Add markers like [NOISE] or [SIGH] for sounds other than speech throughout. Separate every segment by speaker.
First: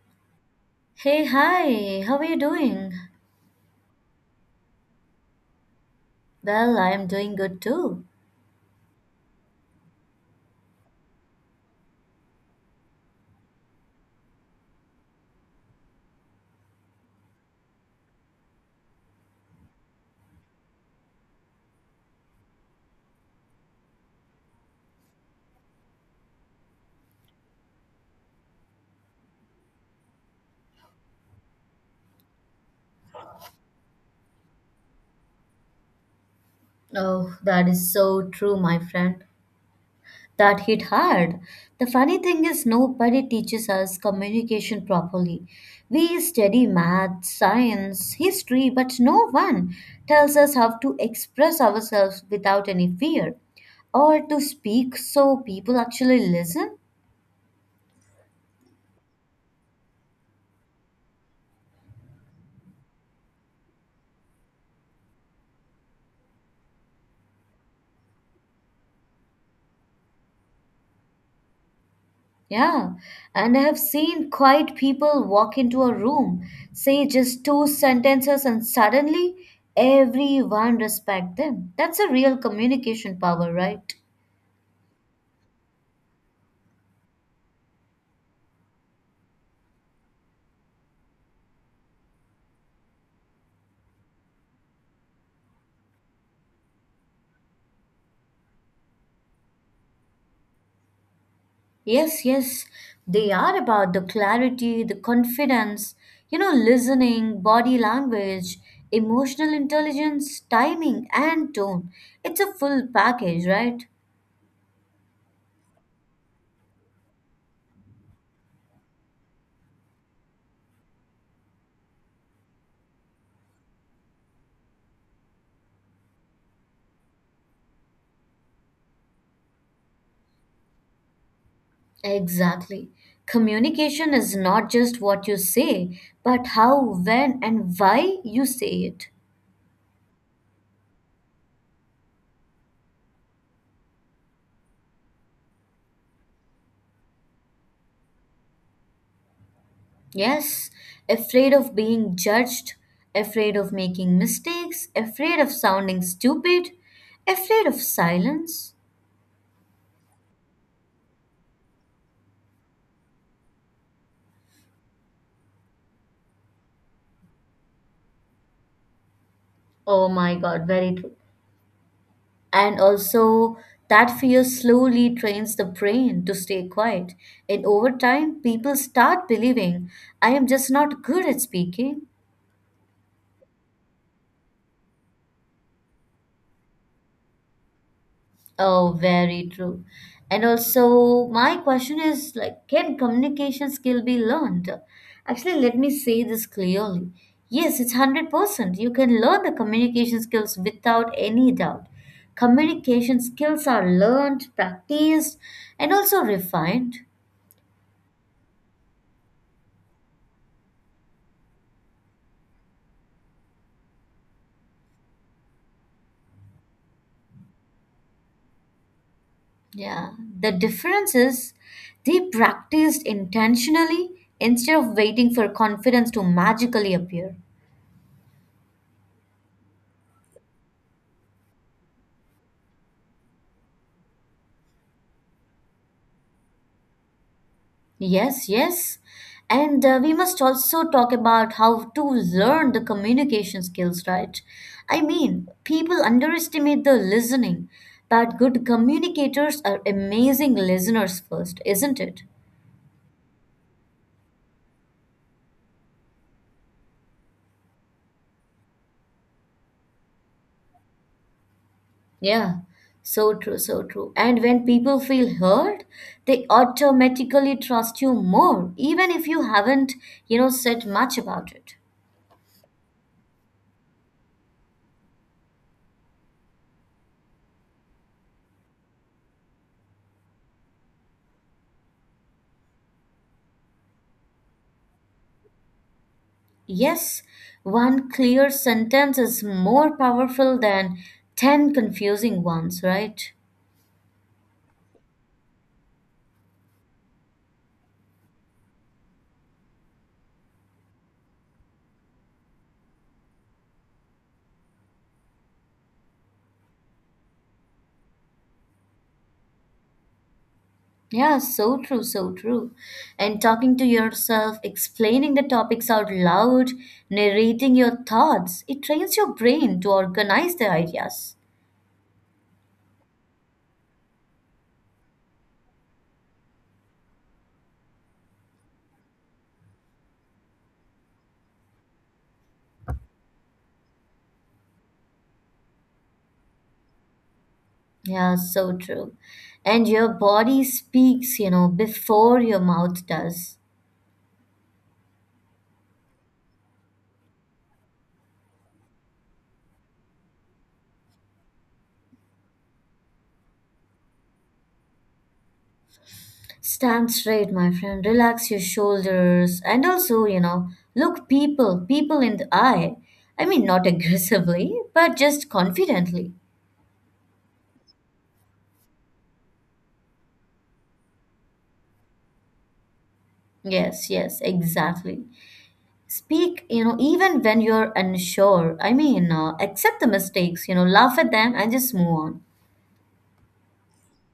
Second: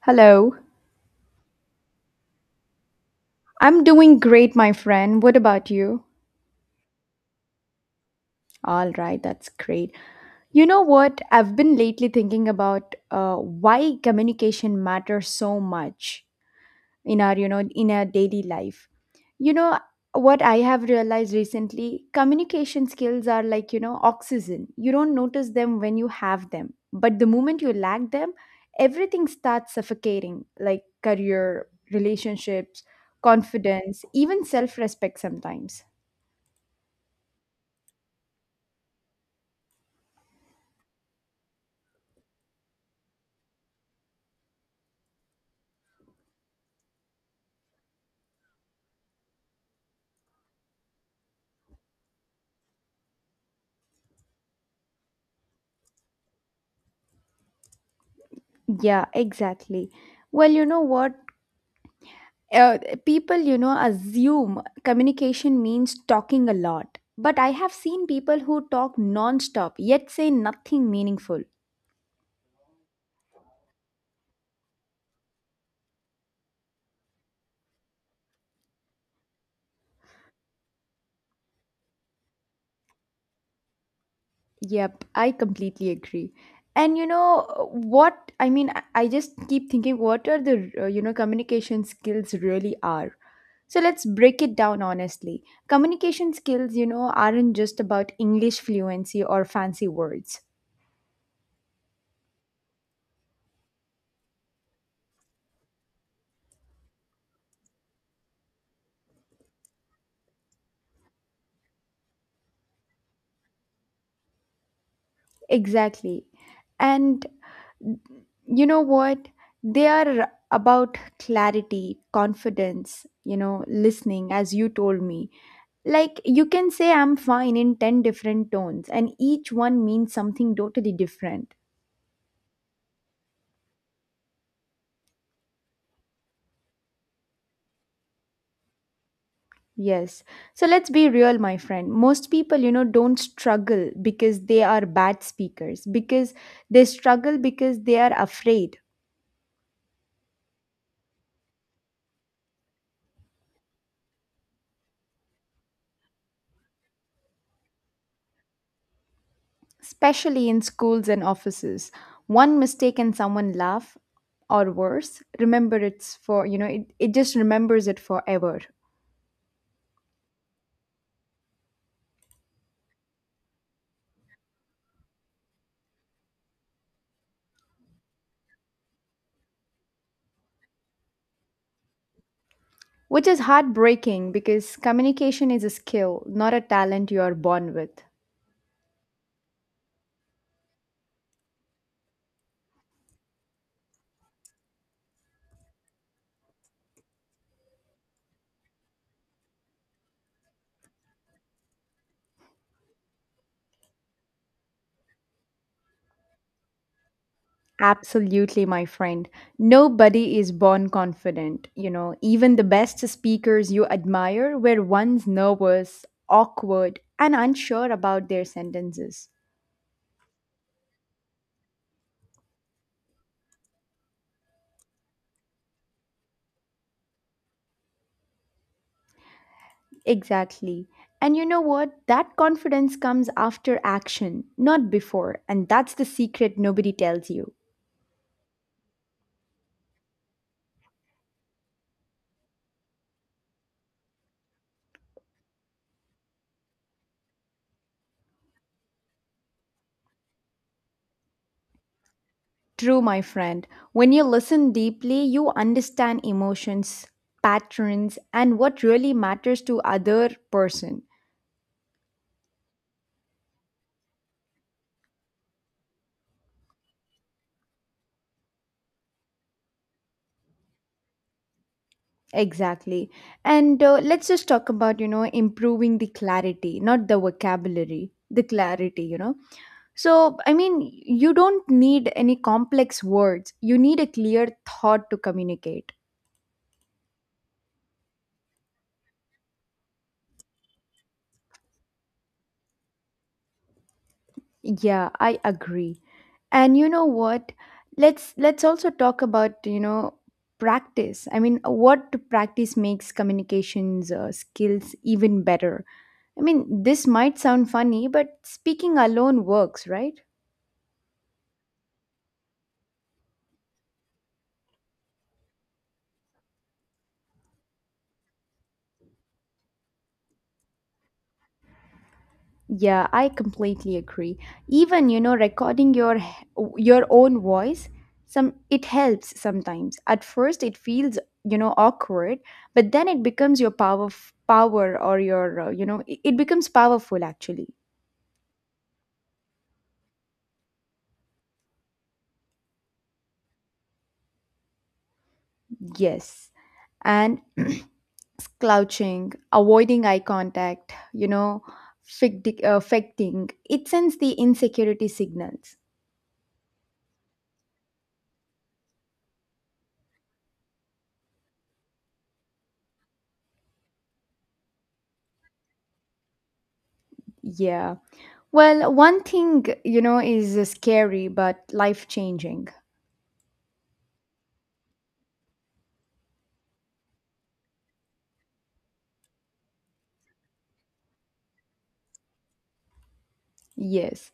Speaker 1: Hello.
Speaker 2: Hey, hi, how are you doing?
Speaker 1: I'm doing great, my friend. What about you?
Speaker 2: Well, I am doing good too.
Speaker 1: All right, that's great. You know what? I've been lately thinking about why communication matters so much in our daily life. You know what I have realized recently? Communication skills are like, oxygen. You don't notice them when you have them, but the moment you lack them, everything starts suffocating, like career, relationships, confidence, even self-respect sometimes.
Speaker 2: Oh, that is so true, my friend. That hit hard. The funny thing is, nobody teaches us communication properly. We study math, science, history, but no one tells us how to express ourselves without any fear or to speak so people actually listen.
Speaker 1: Yeah, exactly. Well, you know what? Uh, People, assume communication means talking a lot. But I have seen people who talk nonstop yet say nothing meaningful.
Speaker 2: Yeah, and I have seen quiet people walk into a room, say just two sentences, and suddenly everyone respect them. That's a real communication power, right?
Speaker 1: Yep, I completely agree. And you know what? I mean, I just keep thinking what are the, communication skills really are. So let's break it down honestly. Communication skills, aren't just about English fluency or fancy words.
Speaker 2: Yes, yes, they are about the clarity, the confidence, you know, listening, body language, emotional intelligence, timing, and tone. It's a full package, right?
Speaker 1: Exactly. And you know what? They are about clarity, confidence, listening, as you told me. Like, you can say I'm fine in 10 different tones, and each one means something totally different.
Speaker 2: Exactly. Communication is not just what you say, but how, when, and why you say it.
Speaker 1: Yes. So let's be real, my friend. Most people, don't struggle because they are bad speakers, because they struggle because they are afraid,
Speaker 2: Yes, afraid of being judged, afraid of making mistakes, afraid of sounding stupid, afraid of silence.
Speaker 1: especially in schools and offices. One mistake and someone laugh, or worse, remember it's for, it just remembers it forever.
Speaker 2: Oh my god, very true. And also, that fear slowly trains the brain to stay quiet. And over time, people start believing I am just not good at speaking.
Speaker 1: Which is heartbreaking because communication is a skill, not a talent you are born with.
Speaker 2: Oh, very true. And also, my question is like, can communication skill be learned? Actually, let me say this clearly. Yes, it's 100%. You can learn the communication skills without any doubt. Communication skills are learned, practiced, and also refined.
Speaker 1: Absolutely, my friend. Nobody is born confident. Even the best speakers you admire were once nervous, awkward, and unsure about their sentences.
Speaker 2: Yeah. The difference is they practiced intentionally instead of waiting for confidence to magically appear.
Speaker 1: Exactly. And you know what? That confidence comes after action, not before. And that's the secret nobody tells you.
Speaker 2: Yes, yes. And we must also talk about how to learn the communication skills, right? I mean, people underestimate the listening, but good communicators are amazing listeners first, isn't it?
Speaker 1: True, my friend. When you listen deeply, you understand emotions, patterns, and what really matters to other person.
Speaker 2: Yeah, so true, so true. And when people feel heard, they automatically trust you more, even if you haven't, said much about it.
Speaker 1: Exactly. And let's just talk about, improving the clarity, not the vocabulary, the clarity. So, I mean, you don't need any complex words. You need a clear thought to communicate.
Speaker 2: Yes, one clear sentence is more powerful than 10 confusing ones, right?
Speaker 1: Yeah, I agree. And you know what? Let's also talk about, practice. I mean, what practice makes communications skills even better. I mean, this might sound funny, but speaking alone works, right?
Speaker 2: Yeah, so true, so true. And talking to yourself, explaining the topics out loud, narrating your thoughts, it trains your brain to organize the ideas.
Speaker 1: Yeah, I completely agree. Even recording your your own voice, some, it helps sometimes. At first it feels awkward, but then it becomes your power or your it becomes powerful actually.
Speaker 2: Yeah, so true. And your body speaks, you know, before your mouth does.
Speaker 1: Yes. And [CLEARS THROAT] slouching, avoiding eye contact, affecting, it sends the insecurity signals.
Speaker 2: Stand straight, my friend. Relax your shoulders. And also, you know, look people in the eye. I mean, not [LAUGHS] aggressively, but just confidently.
Speaker 1: Yeah. Well, one thing, is scary but life changing.
Speaker 2: Yes, yes, exactly. Speak, you know, even when you're unsure. I mean, accept the mistakes, you know, laugh at them and just move on.
Speaker 1: Yes.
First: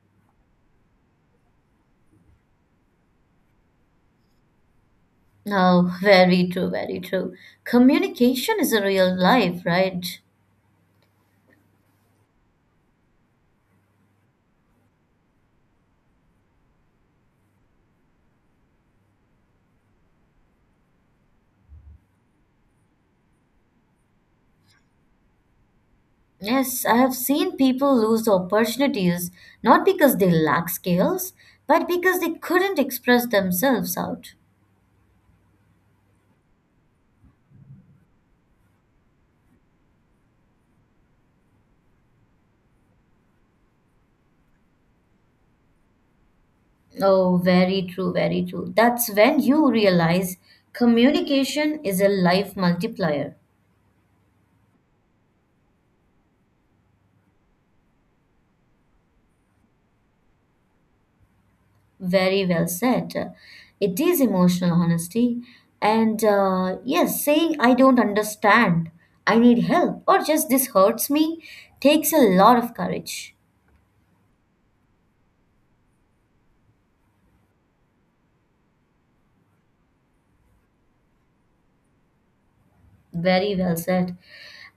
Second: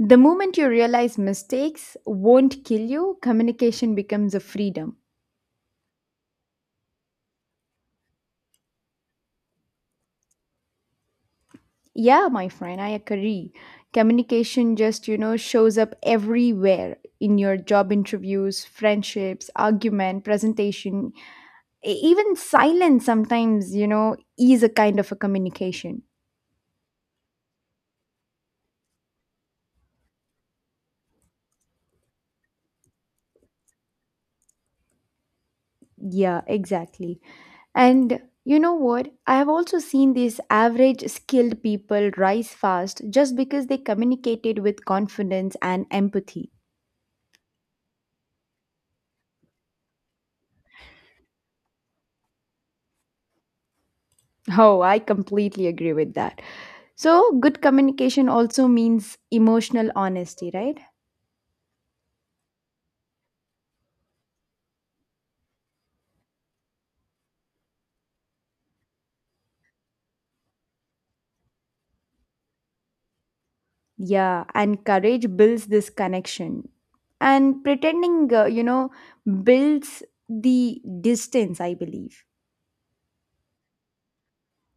Speaker 1: The moment you realize mistakes won't kill you, communication becomes a freedom.
Speaker 2: Oh, [LAUGHS] very true, very true. Communication is a real life, right?
Speaker 1: Yeah, my friend, I agree. Communication just, shows up everywhere in your job interviews, friendships, argument, presentation, even silence sometimes, is a kind of a communication.
Speaker 2: Yes, I have seen people lose opportunities not because they lack skills, but because they couldn't express themselves out.
Speaker 1: Yeah, exactly. And you know what? I have also seen these average skilled people rise fast just because they communicated with confidence and empathy. [LAUGHS]
Speaker 2: Oh, very true, very true. That's when you realize communication is a life multiplier.
Speaker 1: Oh, I completely agree with that. So, good communication also means emotional honesty, right?
Speaker 2: Very well said. It is emotional honesty. And yes, saying I don't understand, I need help, or just this hurts me takes a lot of courage.
Speaker 1: Yeah, and courage builds this connection. And pretending, builds the distance, I believe.
Speaker 2: Very well said.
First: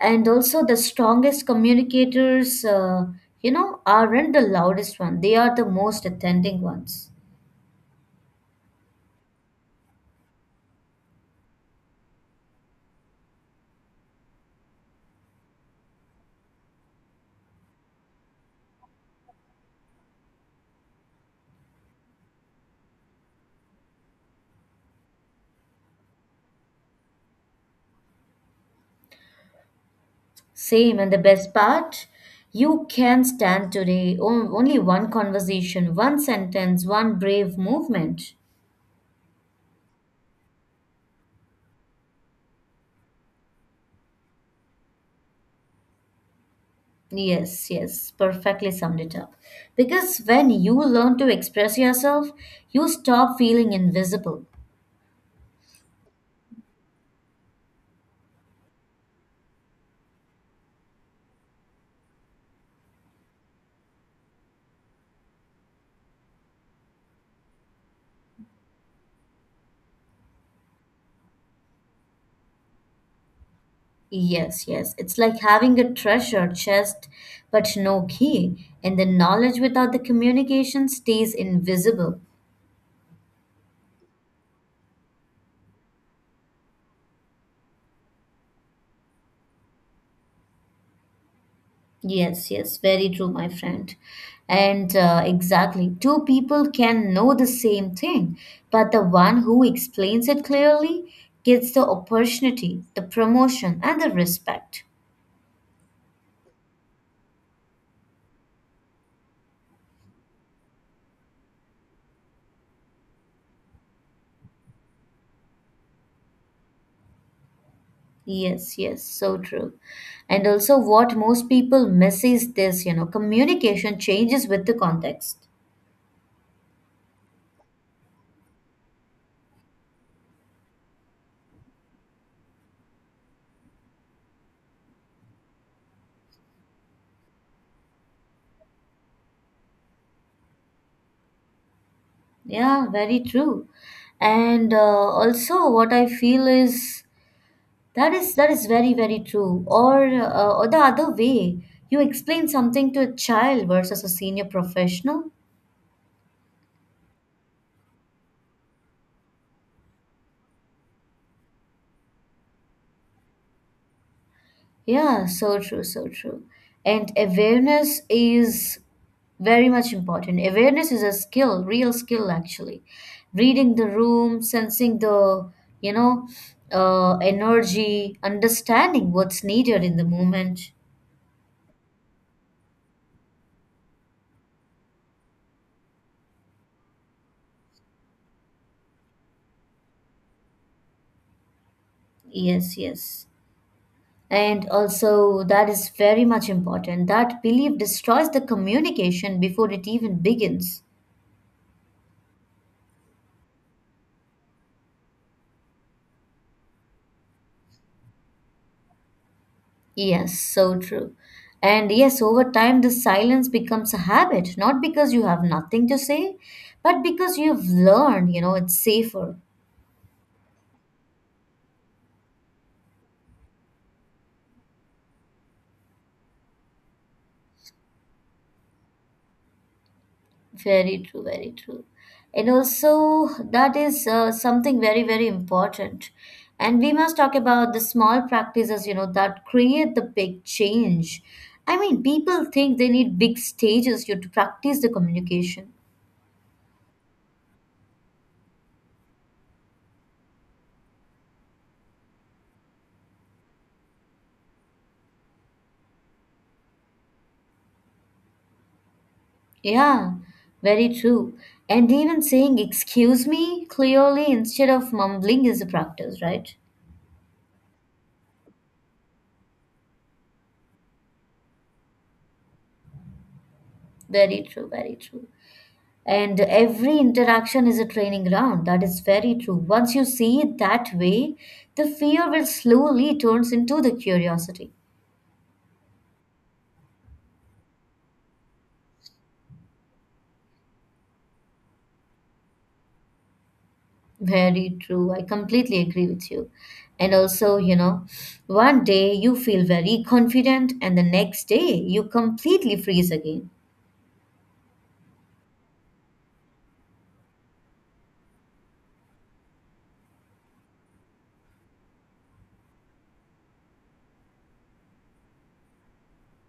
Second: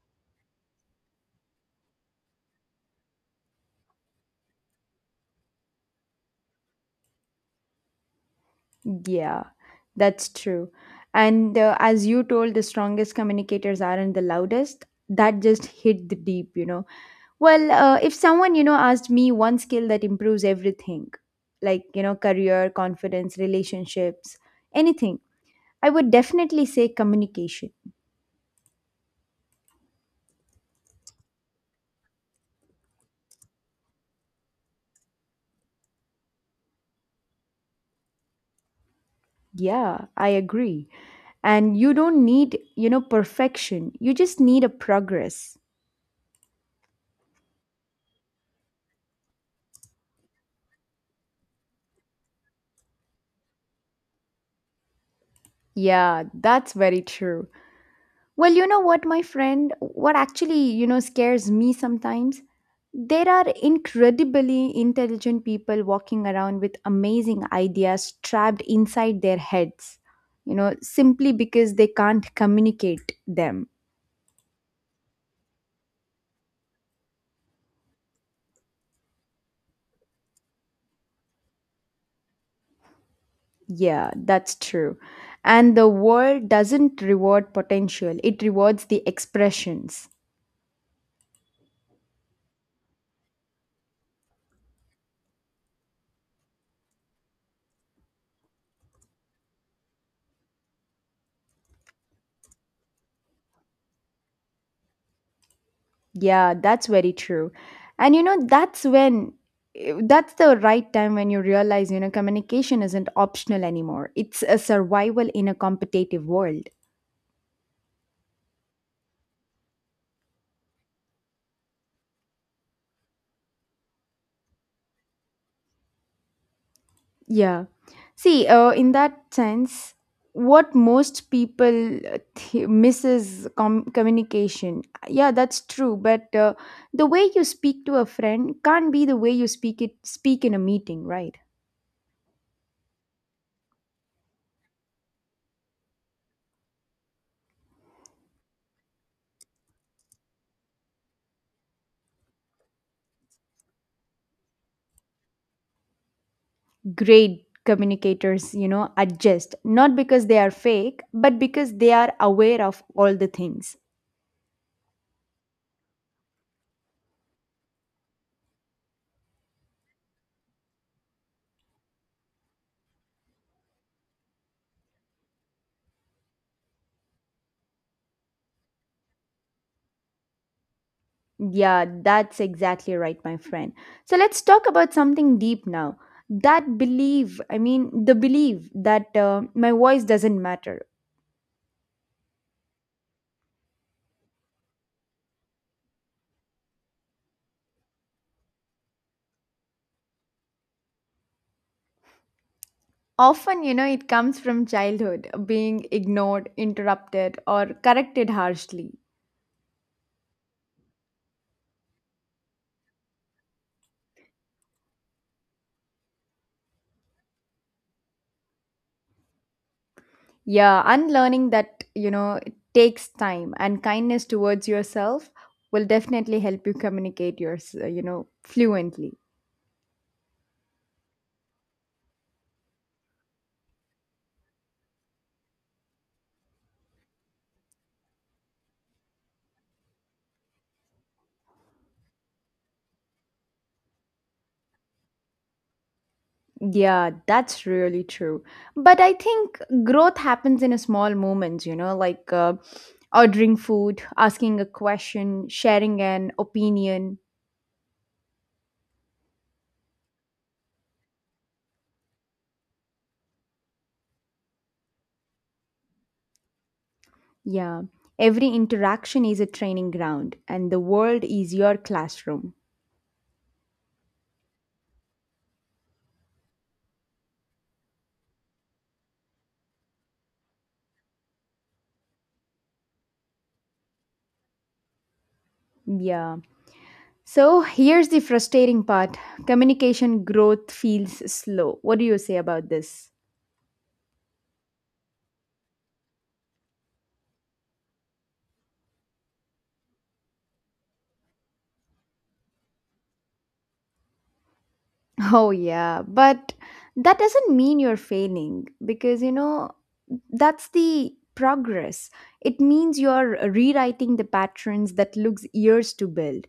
Speaker 2: And also, the strongest communicators, you know, aren't the loudest one. They are the most attending ones.
Speaker 1: Yeah, that's true. And as you told, the strongest communicators aren't the loudest. That just hit the deep. Well, if someone, asked me one skill that improves everything, like, career, confidence, relationships, anything, I would definitely say communication.
Speaker 2: Same, and the best part, you can stand today only one conversation, one sentence, one brave movement.
Speaker 1: Yeah, I agree. And you don't need, perfection. You just need a progress.
Speaker 2: Yes, yes, perfectly summed it up. Because when you learn to express yourself, you stop feeling invisible.
Speaker 1: Yeah, that's very true. Well, you know what, my friend, what actually, scares me sometimes? There are incredibly intelligent people walking around with amazing ideas trapped inside their heads, simply because they can't communicate them.
Speaker 2: Yes, yes. It's like having a treasure chest but no key, and the knowledge without the communication stays invisible.
Speaker 1: Yeah, that's true. And the world doesn't reward potential, it rewards the expressions.
Speaker 2: Yes, yes, very true, my friend. And exactly, two people can know the same thing, but the one who explains it clearly gets the opportunity, the promotion, and the respect.
Speaker 1: Yeah, that's very true. And that's the right time when you realize, communication isn't optional anymore. It's a survival in a competitive world.
Speaker 2: Yes, yes, so true. And also, what most people miss is this, you know, communication changes with the context.
Speaker 1: Yeah. See, in that sense, what most people misses communication. Yeah, that's true. But the way you speak to a friend can't be the way you speak in a meeting, right?
Speaker 2: Yeah, very true. And also, what I feel is that is very very true. Or the other way, you explain something to a child versus a senior professional.
Speaker 1: Great communicators, adjust not because they are fake, but because they are aware of all the things.
Speaker 2: Yeah, so true, so true. And awareness is very much important. Awareness is a skill, real skill actually. Reading the room, sensing the you know energy, understanding what's needed in the moment.
Speaker 1: Yeah, that's exactly right, my friend. So let's talk about something deep now. That belief, I mean, the belief that my voice doesn't matter.
Speaker 2: Yes, yes. And also, that is very much important. That belief destroys the communication before it even begins.
Speaker 1: Often, it comes from childhood, being ignored, interrupted, or corrected harshly.
Speaker 2: Yes, so true. And yes, over time, the silence becomes a habit, not because you have nothing to say, but because you've learned, you know, it's safer.
Speaker 1: Yeah, unlearning that, it takes time and kindness towards yourself, will definitely help you communicate your, fluently.
Speaker 2: Very true, very true. And also, that is something very, very important. And we must talk about the small practices, you know, that create the big change. I mean, people think they need big stages you know, to practice the communication.
Speaker 1: Yeah, that's really true. But I think growth happens in a small moments, like ordering food, asking a question, sharing an opinion.
Speaker 2: Yeah, very true. And even saying excuse me clearly instead of mumbling is a practice, right?
Speaker 1: Yeah, every interaction is a training ground and the world is your classroom.
Speaker 2: Very true, very true. And every interaction is a training ground. That is very true. Once you see it that way, the fear will slowly turns into the curiosity.
Speaker 1: Yeah. So here's the frustrating part: communication growth feels slow. What do you say about this?
Speaker 2: Very true. I completely agree with you. And also, you know, one day you feel very confident, and the next day you completely freeze again.
Speaker 1: Oh, yeah, but that doesn't mean you're failing because that's the progress. It means you're rewriting the patterns that looks years to build.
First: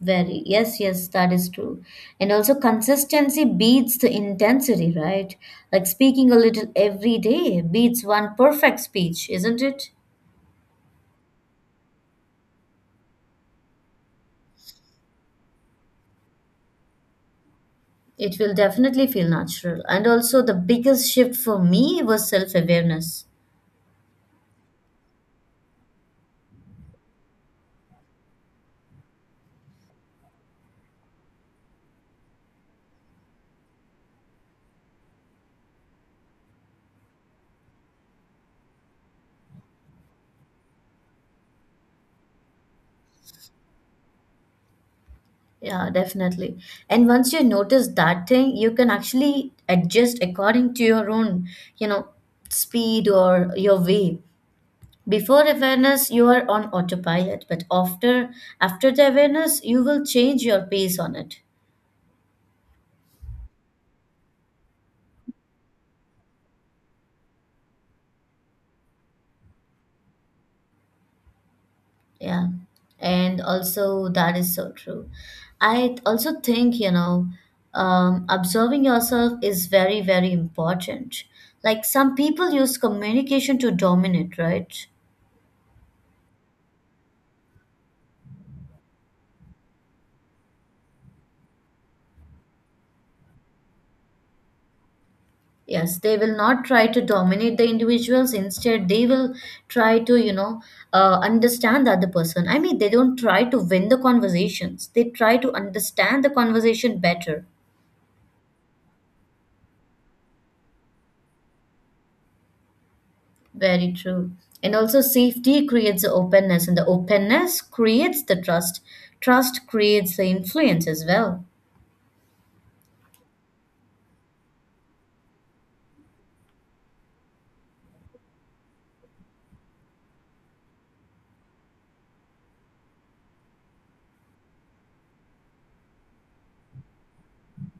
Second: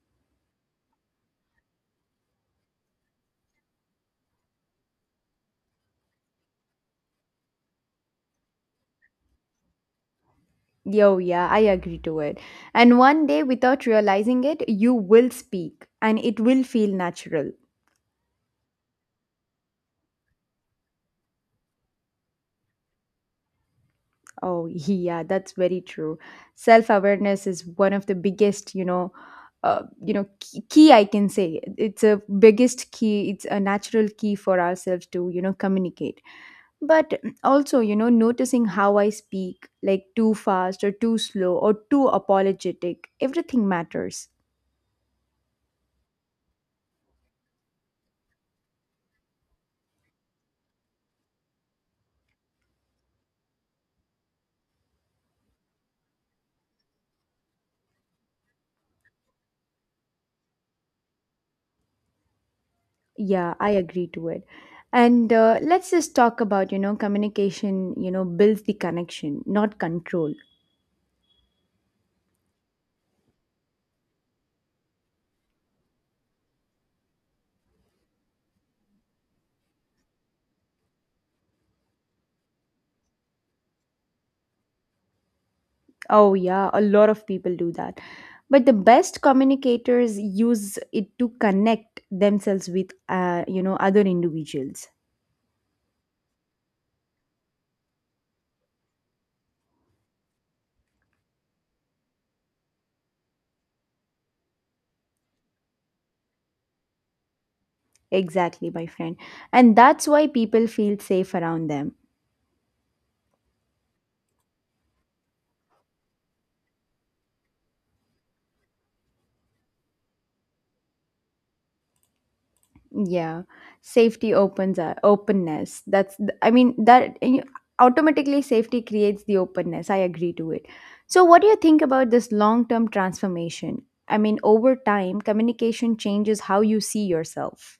Speaker 2: Very, yes, yes, that is true. And also, consistency beats the intensity, right? Like speaking a little every day beats one perfect speech, isn't it?
Speaker 1: Yo, yeah, I agree to it. And one day, without realizing it, you will speak and it will feel natural.
Speaker 2: It will definitely feel natural. And also, the biggest shift for me was self awareness.
Speaker 1: Oh, [LAUGHS] yeah, that's very true. Self-awareness is one of the biggest, key I can say. It's a biggest key. It's a natural key for ourselves to, communicate. But also, noticing how I speak, like too fast or too slow or too apologetic, everything matters.
Speaker 2: Yeah, definitely. And once you notice that thing, you can actually adjust according to your own, you know, speed or your way. Before awareness, you are on autopilot, but after the awareness, you will change your pace on it.
Speaker 1: Yeah, I agree to it. And let's just talk about, communication, builds the connection, not control.
Speaker 2: Yeah, and also that is so true. I also think, you know, observing yourself is very, very important. Like some people use communication to dominate, right?
Speaker 1: Oh, yeah, a lot of people do that. But the best communicators use it to connect themselves with, other individuals.
Speaker 2: Yes, they will not try to dominate the individuals. Instead, they will try to, you know, understand the other person. I mean, they don't try to win the conversations, they try to understand the conversation better.
Speaker 1: Exactly, my friend. And that's why people feel safe around them.
Speaker 2: Very true. And also, safety creates the openness, and the openness creates the trust. Trust creates the influence as well.
Speaker 1: Yeah, safety opens openness. That's I mean that automatically safety creates the openness. I agree to it. So, what do you think about this long-term transformation? I mean, over time, communication changes how you see yourself.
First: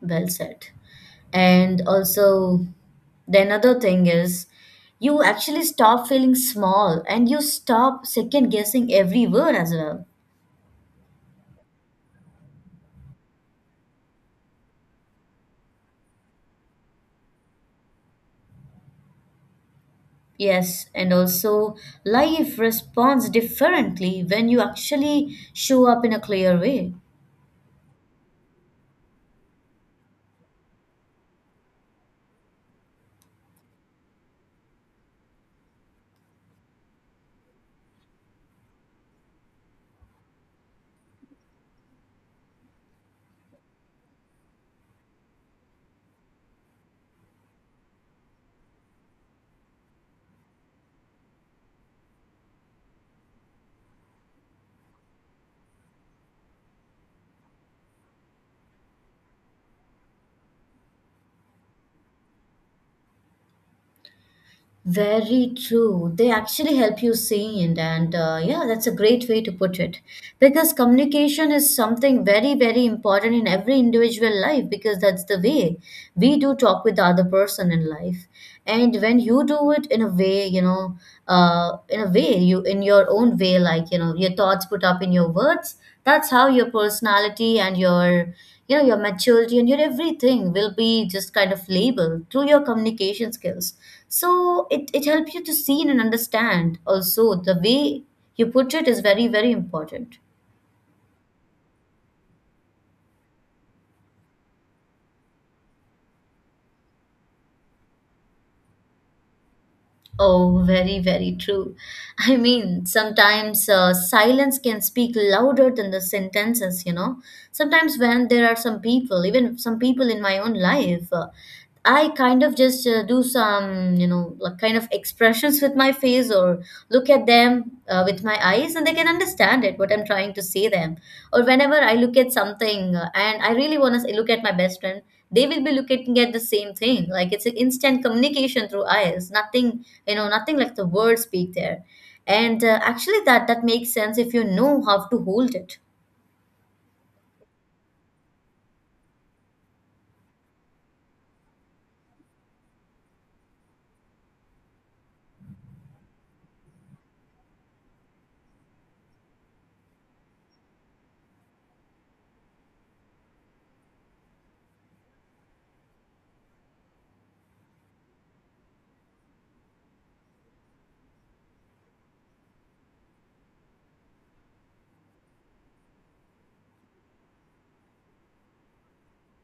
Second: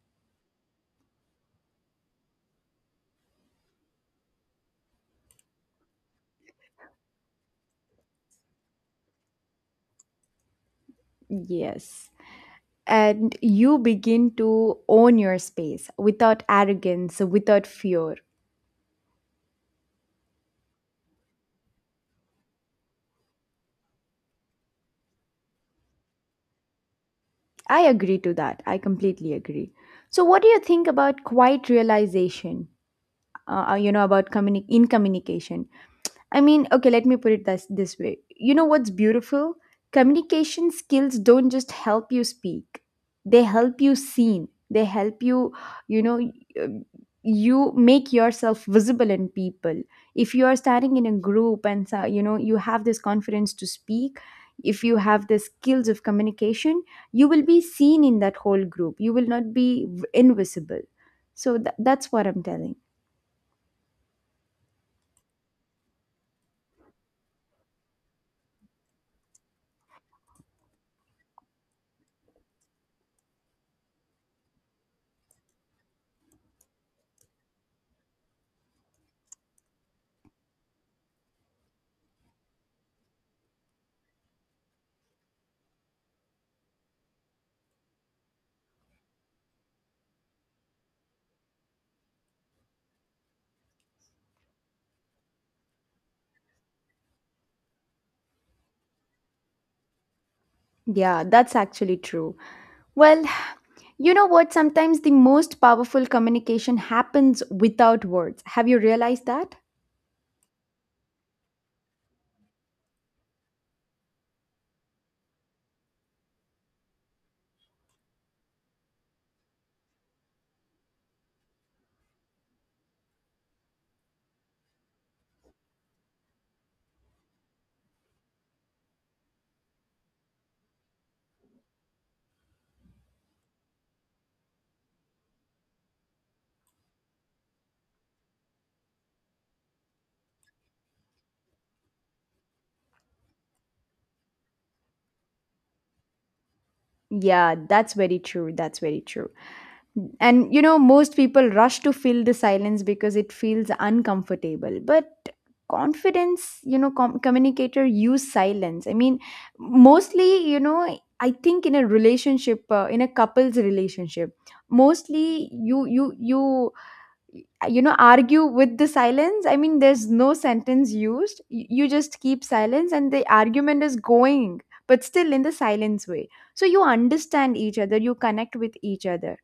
Speaker 2: Well said. And also, the another thing is you actually stop feeling small and you stop second guessing every word as well.
Speaker 1: Yes. And you begin to own your space without arrogance, without fear.
Speaker 2: Yes, and also life responds differently when you actually show up in a clear way.
Speaker 1: I agree to that. I completely agree. So, what do you think about quiet realization? You know about in communication. I mean, okay, let me put it this way. You know what's beautiful? Communication skills don't just help you speak. They help you seen. They help you, you know, y- you make yourself visible in people. If you are standing in a group and you know you have this confidence to speak, if you have the skills of communication, you will be seen in that whole group. You will not be invisible. So that's what I'm telling.
Speaker 2: Very true. They actually help you see it, and yeah, that's a great way to put it. Because communication is something very, very important in every individual life, because that's the way we do talk with the other person in life. And when you do it in a way, you know, in a way, you in your own way, like, you know, your thoughts put up in your words, that's how your personality and your you know your maturity and your everything will be just kind of labeled through your communication skills so it helps you to see and understand also the way you put it is very very important.
Speaker 1: Yeah, that's actually true. Well, you know what? Sometimes the most powerful communication happens without words. Have you realized that?
Speaker 2: Oh, very very true. [LAUGHS] I mean sometimes silence can speak louder than the sentences, you know, sometimes when there are some people even some people in my own life I kind of just do some, you know, like kind of expressions with my face or look at them with my eyes and they can understand it, what I'm trying to say them. Or whenever I look at something and I really want to look at my best friend, they will be looking at the same thing. Like it's an instant communication through eyes, nothing, you know, nothing like the words speak there. And actually that makes sense if you know how to hold it.
Speaker 1: Yeah, that's very true. That's very true. And most people rush to fill the silence because it feels uncomfortable. But confidence, communicator use silence. I mean, mostly, I think in a relationship, in a couple's relationship, mostly you you you you know argue with the silence. I mean, there's no sentence used. You just keep silence and the argument is going, but still in the silence way. So you understand each other, you connect with each other.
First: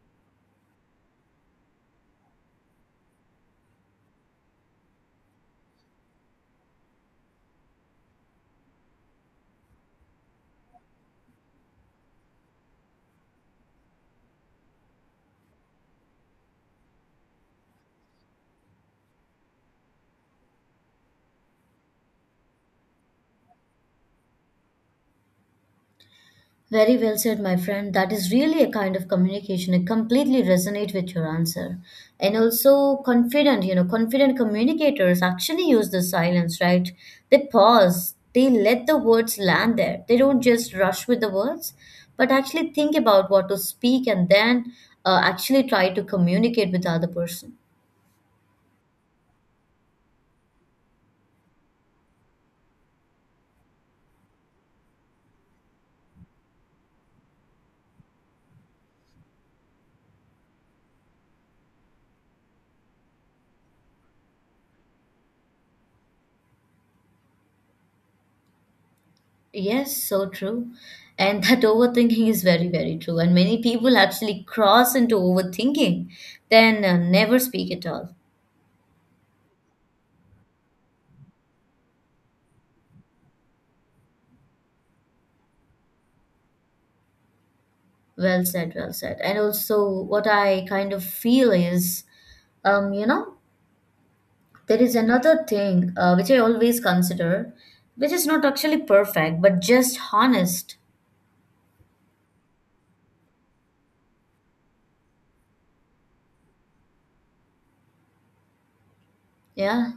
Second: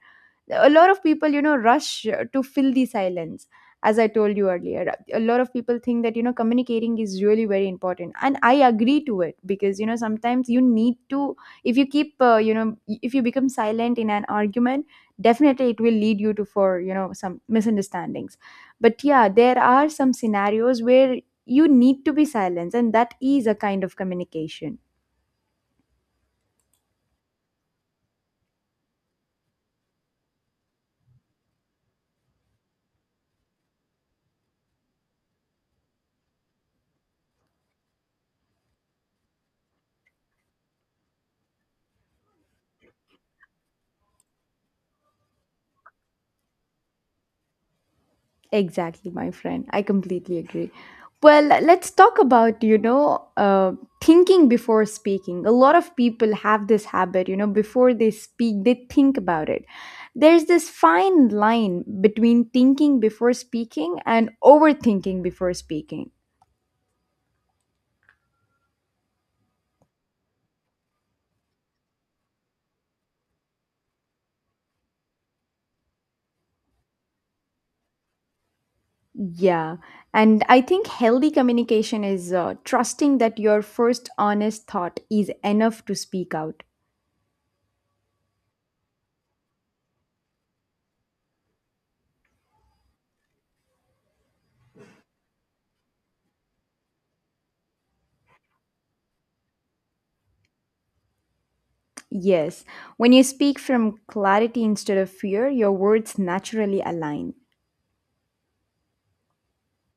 Speaker 1: A lot of people, rush to fill the silence, as I told you earlier. A lot of people think that communicating is really very important, and I agree to it because sometimes you need to. If you keep if you become silent in an argument, definitely it will lead you to for some misunderstandings. But yeah, there are some scenarios where you need to be silent, and that is a kind of communication.
Speaker 2: Very well said, my friend. That is really a kind of communication. I completely resonate with your answer. And also confident, you know, confident communicators actually use the silence, right? They pause, they let the words land there. They don't just rush with the words, but actually think about what to speak and then actually try to communicate with the other person.
Speaker 1: Exactly, my friend. I completely agree. Well, let's talk about, thinking before speaking. A lot of people have this habit, before they speak, they think about it. There's this fine line between thinking before speaking and overthinking before speaking.
Speaker 2: Yes, so true. And that [LAUGHS] overthinking is very, very true. And many people actually cross into overthinking, then never speak at all.
Speaker 1: Yeah. And I think healthy communication is trusting that your first honest thought is enough to speak out.
Speaker 2: Well said, well said. And also, what I kind of feel is, you know, there is another thing which I always consider, which is not actually perfect, but just honest.
Speaker 1: Yes, when you speak from clarity instead of fear, your words naturally align.
Speaker 2: Yeah,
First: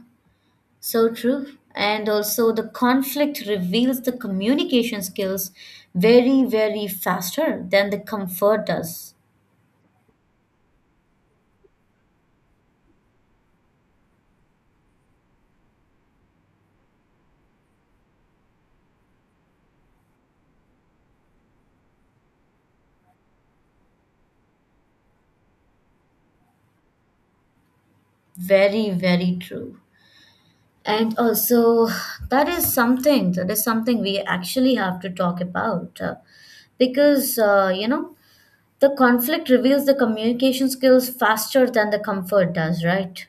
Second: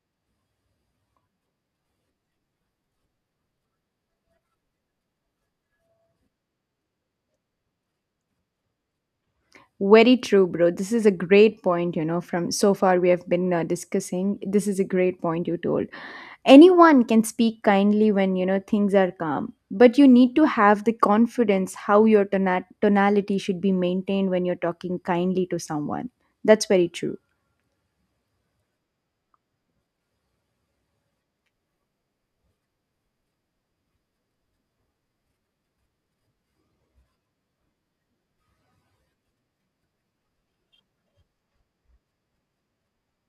Speaker 2: so true. And also, the conflict reveals the communication skills very, very faster than the comfort does.
Speaker 1: Very true, bro. This is a great point, from so far we have been discussing. This is a great point you told. Anyone can speak kindly when, things are calm, but you need to have the confidence how your tonality should be maintained when you're talking kindly to someone. That's very true.
Speaker 2: Very, very true. And also, that is something we actually have to talk about because, you know, the conflict reveals the communication skills faster than the comfort does, right?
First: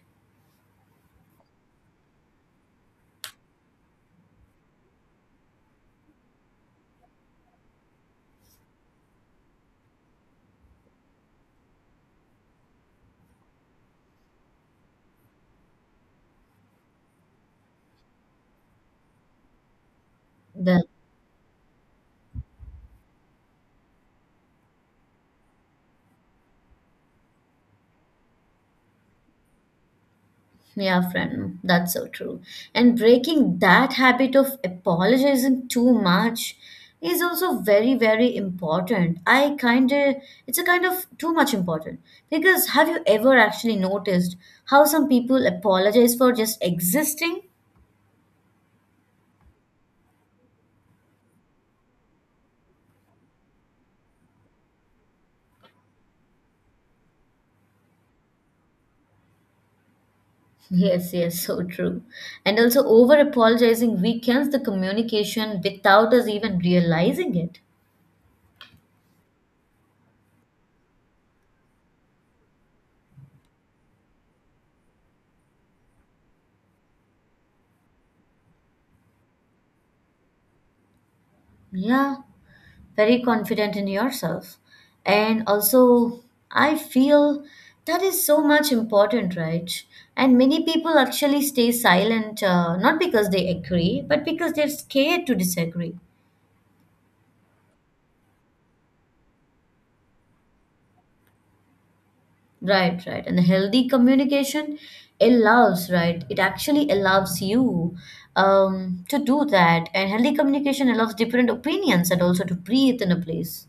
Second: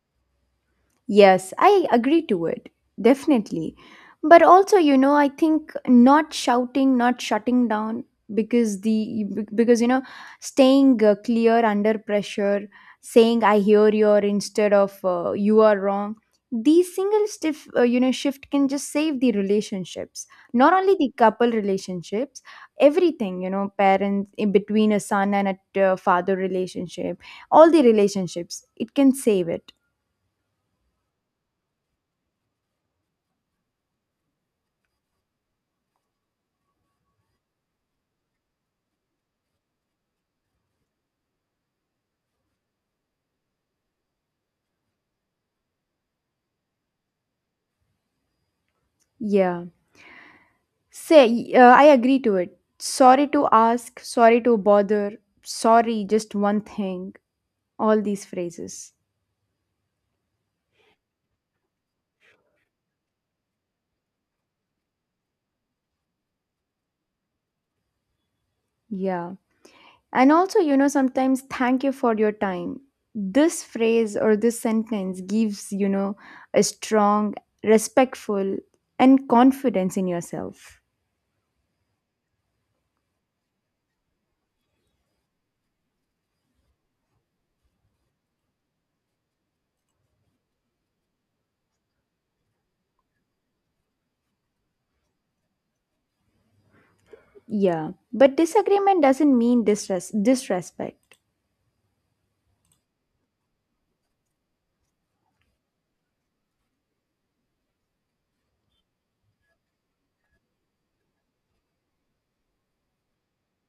Speaker 1: Yes, I agree to it. Definitely. But also, I think not shouting, not shutting down because the because staying clear under pressure, saying I hear you or instead of you are wrong. These single stiff, shift can just save the relationships. Not
Speaker 2: The,
Speaker 1: only the couple relationships, everything, parents in between a son and a father relationship, all the relationships, it can save it.
Speaker 2: yeah, friend, that's so true. And breaking that habit of apologizing too much is also very, very important. I kind of, it's a kind of too much important because have you ever actually noticed how some people apologize for just existing?
Speaker 1: Yeah. Say, I agree to it. Sorry to ask, sorry to bother, sorry, just one thing. All these phrases.
Speaker 2: Yes, yes, so true. And also, over apologizing weakens the communication without us even realizing it.
Speaker 1: Yeah. And also, sometimes thank you for your time. This phrase or this sentence gives, a strong, respectful, and confidence in yourself.
Speaker 2: Yeah, very confident in yourself. And also, I feel that is so much important, right? And many people actually stay silent, not because they agree, but because they're scared to disagree.
Speaker 1: Yeah. But disagreement doesn't mean distress disrespect.
Speaker 2: Right, right. And healthy communication allows, right? It actually allows you to do that. And healthy communication allows different opinions and also to breathe in a place.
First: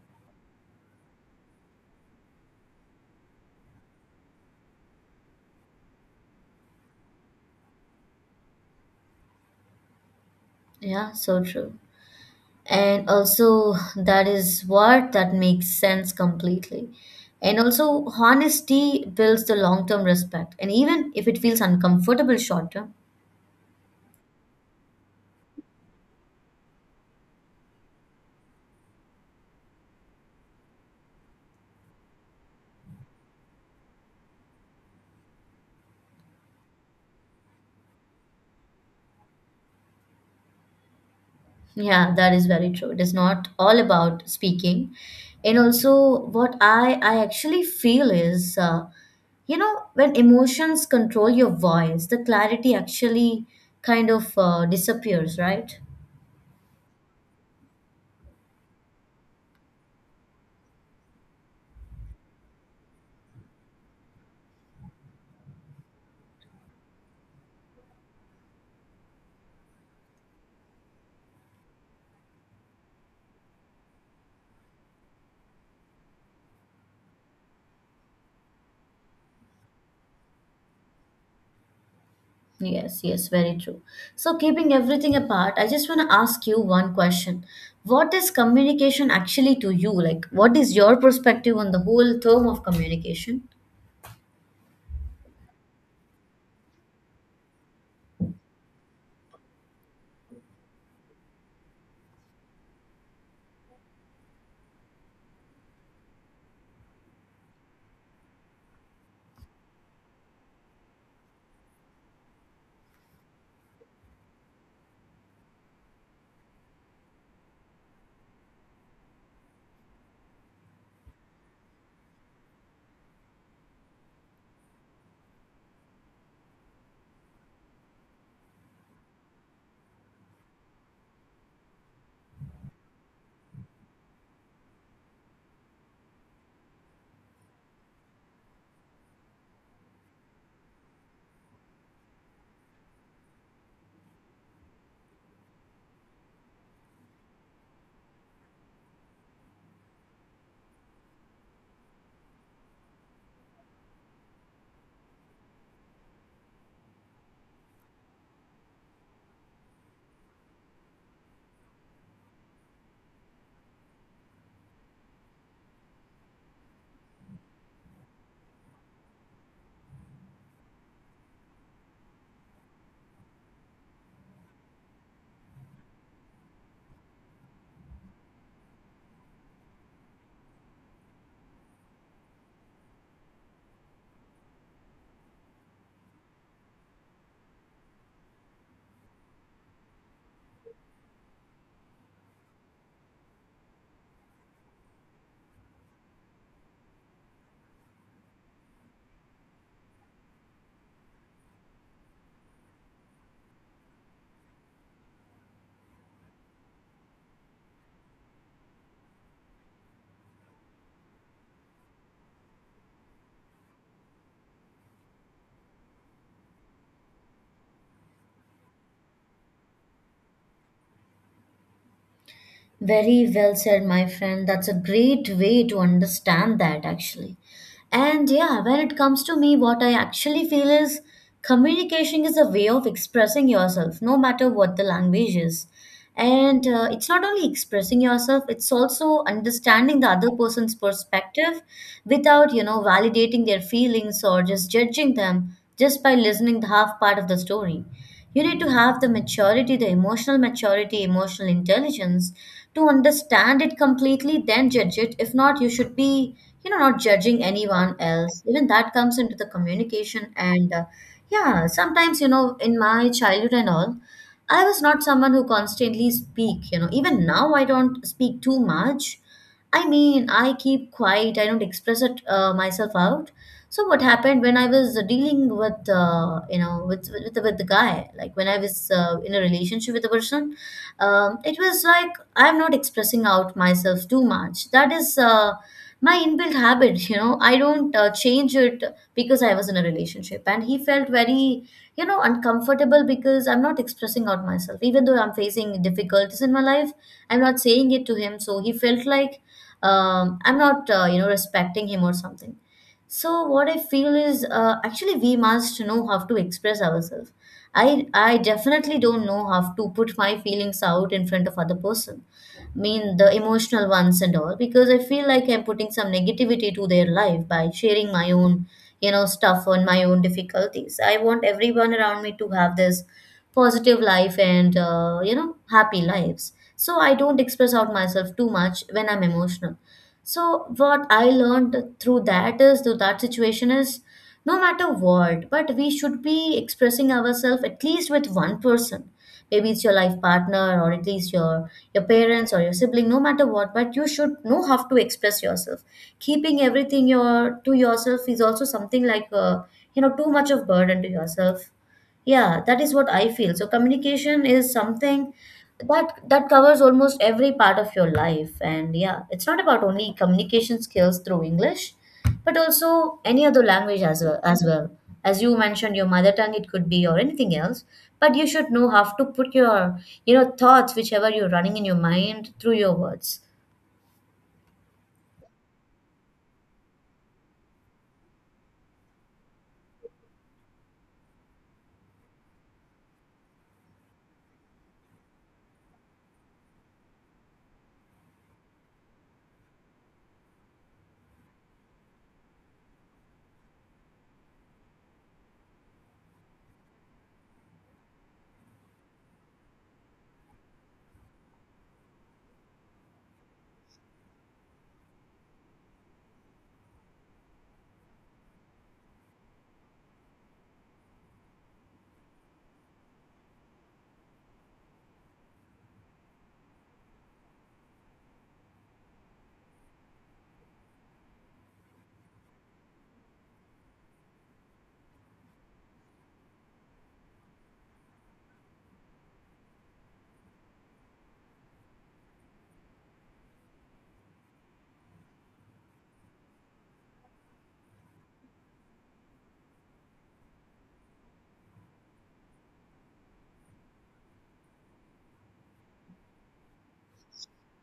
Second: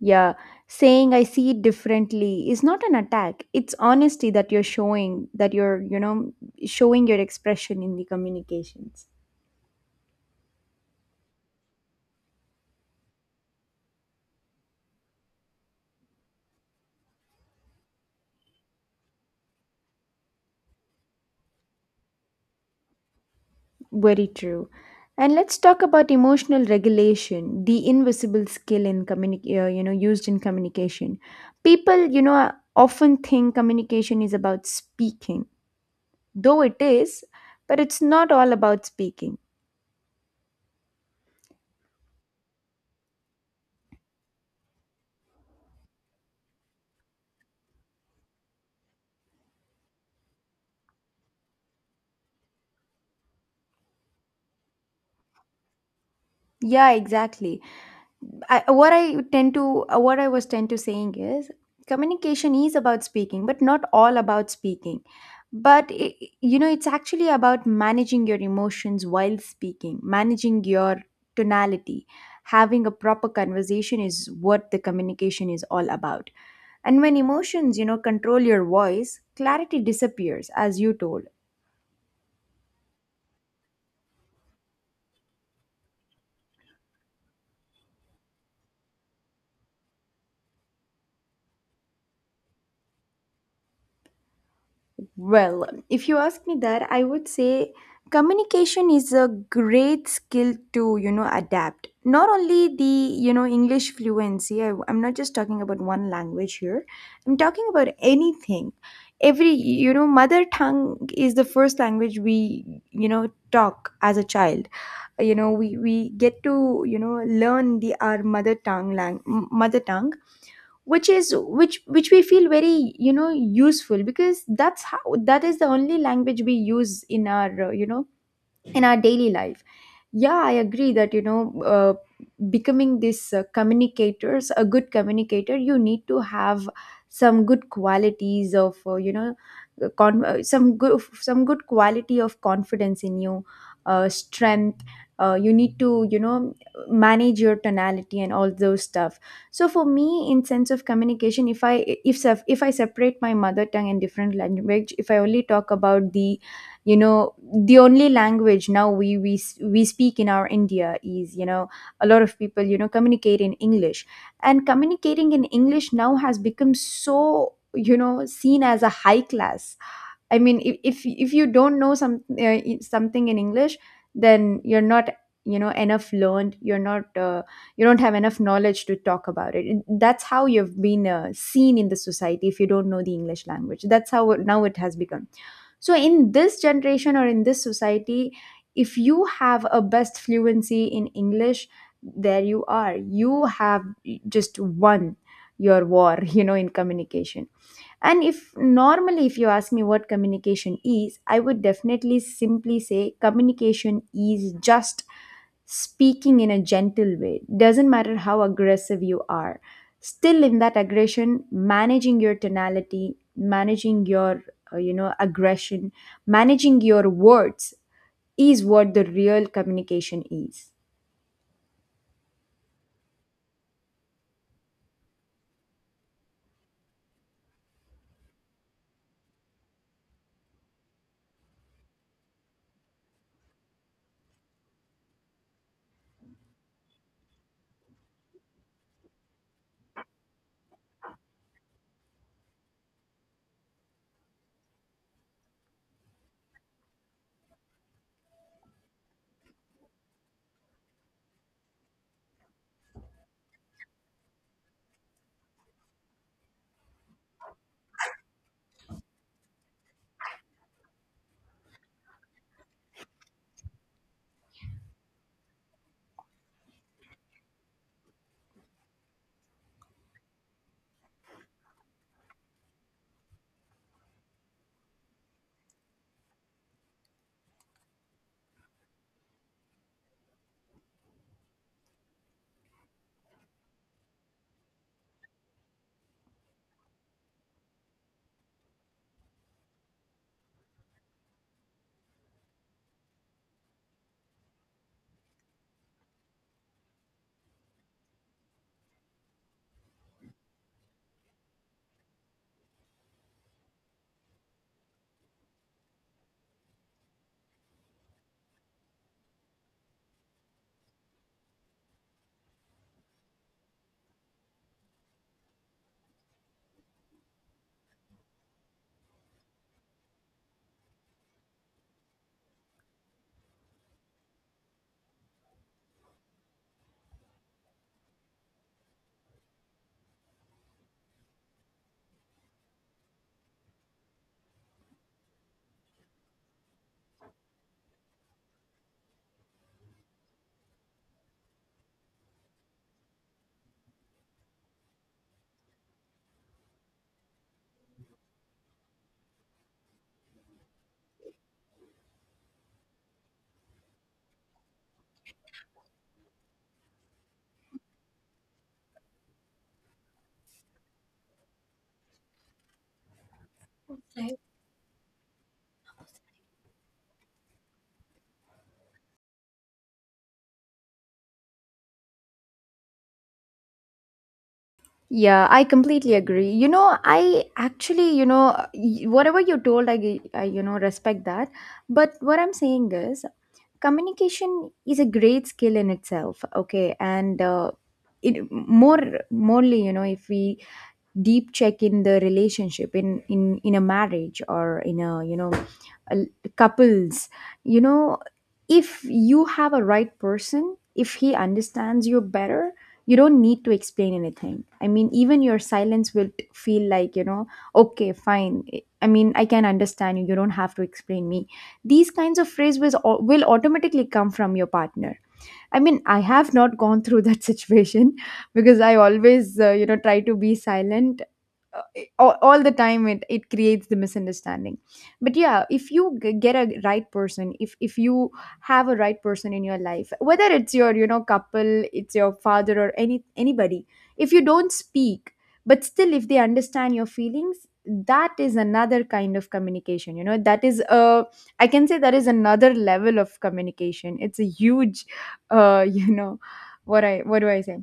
Speaker 1: Yeah, saying I see it differently is not an attack. It's honesty that you're showing, that you're, showing your expression in the communications.
Speaker 2: Yeah, so true. And also, that is what that makes sense completely. And also, honesty builds the long term respect. And even if it feels uncomfortable short term.
Speaker 1: Very true. And let's talk about emotional regulation, the invisible skill in used in communication. People, often think communication is about speaking, though it is, but it's not all about speaking.
Speaker 2: Yeah, that is very true. It is not all about speaking. And also, what I actually feel is, you know, when emotions control your voice, the clarity actually kind of disappears, right?
Speaker 1: Yeah, exactly. I, what I tend to What I was tend to saying is communication is about speaking, but not all about speaking. But it's actually about managing your emotions while speaking, managing your tonality. Having a proper conversation is what the communication is all about. And when emotions, control your voice, clarity disappears, as you told.
Speaker 2: Yes, yes, very true. So, keeping everything apart, I just want to ask you one question. What is communication actually to you? Like, what is your perspective on the whole term of communication?
Speaker 1: Well, if you ask me that, I would say communication is a great skill to, adapt. Not only the, English fluency. I'm not just talking about one language here, I'm talking about anything. Every, mother tongue is the first language we, talk as a child. We get to, learn the our mother tongue lang- mother tongue which is which we feel very, useful, because that is the only language we use in our daily life. Yeah, I agree that, uh, becoming this uh, communicators a good communicator, you need to have some good qualities of, uh, con- uh, some good some good quality of confidence in you, strength. You need to, manage your tonality and all those stuff. So for me, in sense of communication, if I separate my mother tongue and different language, if I only talk about the you know the only language now, we speak in our India is, a lot of people, communicate in English. And communicating in English now has become so, seen as a high class. I mean, if you don't know some, something in English, then you're not, enough learned. You don't have enough knowledge to talk about it. That's how you've been, seen in the society. If you don't know the English language, that's how now it has become. So in this generation or in this society, if you have a best fluency in English, there you are, you have just won your war. [LAUGHS] In communication. And, if normally, if you ask me what communication is, I would definitely simply say communication is just speaking in a gentle way. Doesn't matter how aggressive you are, still in that aggression, managing your tonality, managing your, aggression, managing your words is what the real communication is.
Speaker 2: Very well said, my friend. That's a great way to understand that, actually. And yeah, when it comes to me, what I actually feel is communication is a way of expressing yourself, no matter what the language is. And it's not only expressing yourself, it's also understanding the other person's perspective without, you know, validating their feelings or just judging them just by listening the half part of the story. You need to have the maturity, the emotional maturity, emotional intelligence to understand it completely, then judge it. If not, you should be, you know, not judging anyone else. Even that comes into the communication. And yeah, sometimes, you know, in my childhood and all, I was not someone who constantly speak, you know. Even now, I don't speak too much. I mean, I keep quiet. I don't express it myself out. So what happened when I was dealing with, you know, with the guy, like when I was in a relationship with a person, it was like I'm not expressing out myself too much. That is my inbuilt habit, [LAUGHS] you know. I don't change it because I was in a relationship, and he felt very, you know, uncomfortable because I'm not expressing out myself, even though I'm facing difficulties in my life. I'm not saying it to him, so he felt like I'm not, you know, respecting him or something. So what I feel is actually we must know how to express ourselves. I definitely don't know how to put my feelings out in front of other person. I mean the emotional ones and all because I feel like I'm putting some negativity to their life by sharing my own, you know, stuff on my own difficulties. I want everyone around me to have this positive life and you know happy lives. So I don't express out myself too much when I'm emotional. So what I learned through that is through that situation is no matter what, but we should be expressing ourselves at least with one person. Maybe it's your life partner or at least your parents or your sibling, no matter what, but you should know how to express yourself. Keeping everything your to yourself is also something like you know too much of burden to yourself. Yeah, that is what I feel. So communication is something that covers almost every part of your life. And yeah, it's not about only communication skills through English, but also any other language as well as well. As you mentioned, your mother tongue, it could be or anything else. But you should know how to put your, you know, thoughts, whichever you're running in your mind, through your words.
Speaker 1: Yeah, I completely agree. I actually, whatever you told, I respect that. But what I'm saying is, communication is a great skill in itself. Okay, and, it, morely, if we deep check in the relationship, in a marriage or in a, a, couples, you know, if you have a right person, if he understands you better, you don't need to explain anything. I mean, even your silence will, feel like, okay, fine. I mean, I can understand you. You don't have to explain me. These kinds of phrases will, automatically come from your partner. I mean, I have not gone through that [LAUGHS] situation because I always, try to be silent, all the time it creates the misunderstanding. But yeah, if you get a right person, if you have a right person in your life, whether it's your, couple, it's your father or anybody, if you don't speak but still if they understand your feelings, that is another kind of communication, that is a I can say that is another level of communication. It's a huge, uh [LAUGHS] you know what do I say,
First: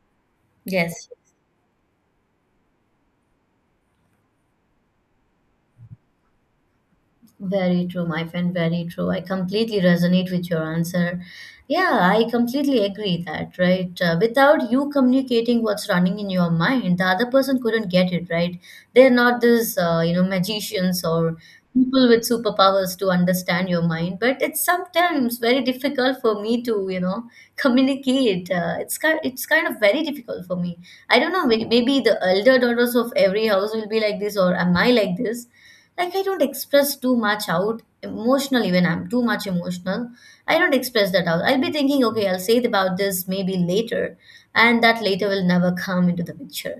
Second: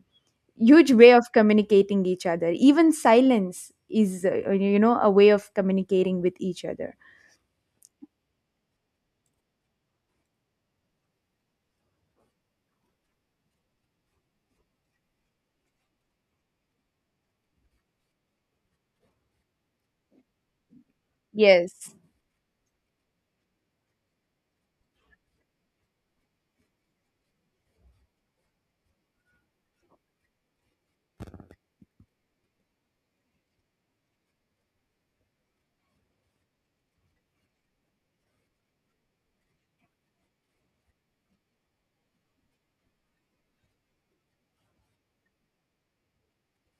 Speaker 1: huge
Speaker 2: Yes.
Speaker 1: way of communicating each other. Even silence is, a way of communicating with each other.
Speaker 2: Very true, my friend. Very true. I completely resonate with your answer. Yeah, I completely agree that, right? Without you communicating what's running in your mind, the other person couldn't get it, right? They're not this, you know, magicians or
Speaker 1: Yes.
Speaker 2: people with superpowers to understand your mind, but it's sometimes very difficult for me to, you know, [LAUGHS] communicate. It's kind of very difficult for me. I don't know. Maybe the elder daughters of every house will be like this, or am I like this? Like, I don't express too much out emotional, even I'm too much emotional. I don't express that out. I'll be thinking, okay, I'll say it about this maybe later, and that later will never come into the picture.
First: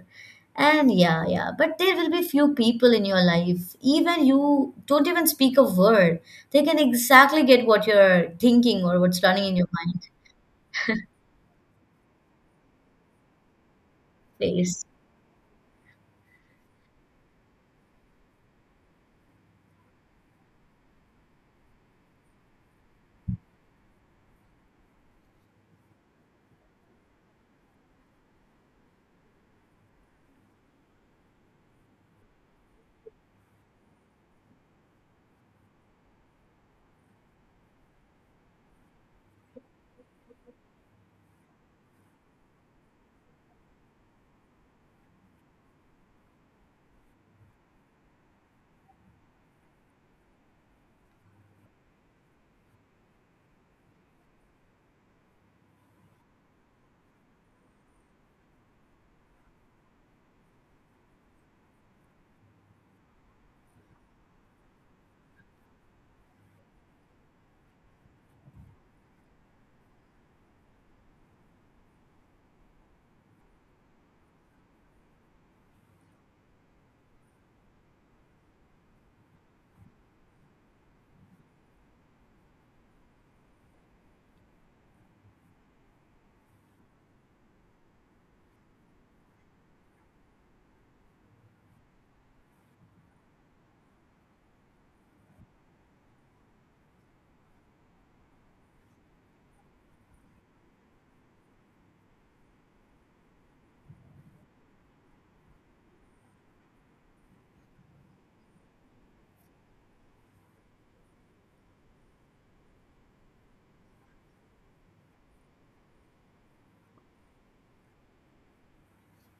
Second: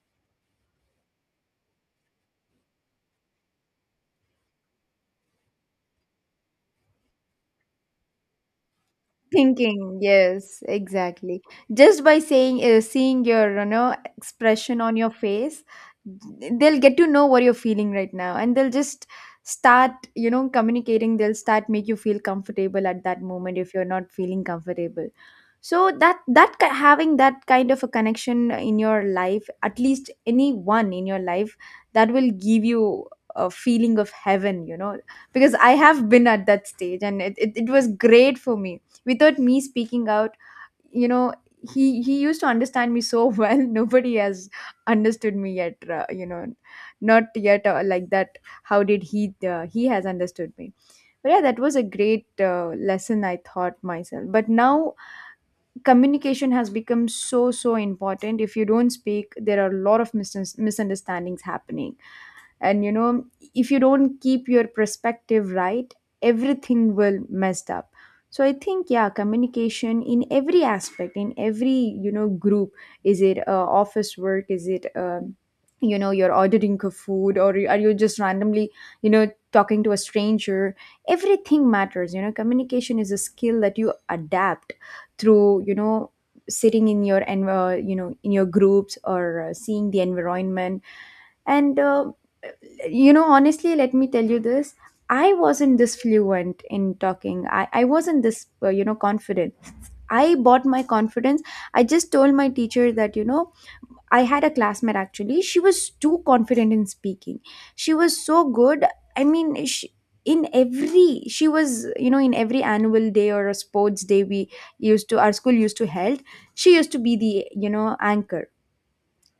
Speaker 2: And yeah, yeah, but there will be few people in your life, even you don't even speak a word, they can exactly get what you're thinking or what's running in your
Speaker 1: Thinking. Yes, exactly. Just by, saying seeing your, expression
Speaker 2: mind.
Speaker 1: on your face, they'll get to know what you're feeling right now, and they'll just start, communicating. They'll start make you feel comfortable at that moment if you're not feeling comfortable. So having that kind of a connection in your life, at least anyone in your life, that will give you a feeling of heaven, because I have been at that stage, and it was great for me. Without me speaking out, you know he used to understand me so well. [LAUGHS] Nobody has understood me yet, not yet, like that. How did he He has understood me. But yeah, that was a great, lesson I thought myself. But now, communication has become so important if you don't speak, there are a lot of misunderstandings happening and, if you don't keep your perspective right, everything will messed up. So I think, yeah, communication in every aspect, in every, group, is it, office work, is it, you're ordering a food, or are you just randomly, you know talking to a stranger, everything matters. Communication is a skill that you adapt through, sitting in your, in your groups, or, seeing the environment. And, honestly let me tell you this. I wasn't this fluent in talking. I wasn't this, confident. I bought my confidence. I just told my teacher that, I had a classmate. Actually, she was too confident in speaking. She was so good. I mean, she was, in every annual day or a sports day we, used to our school used to held. She used to be the, anchor.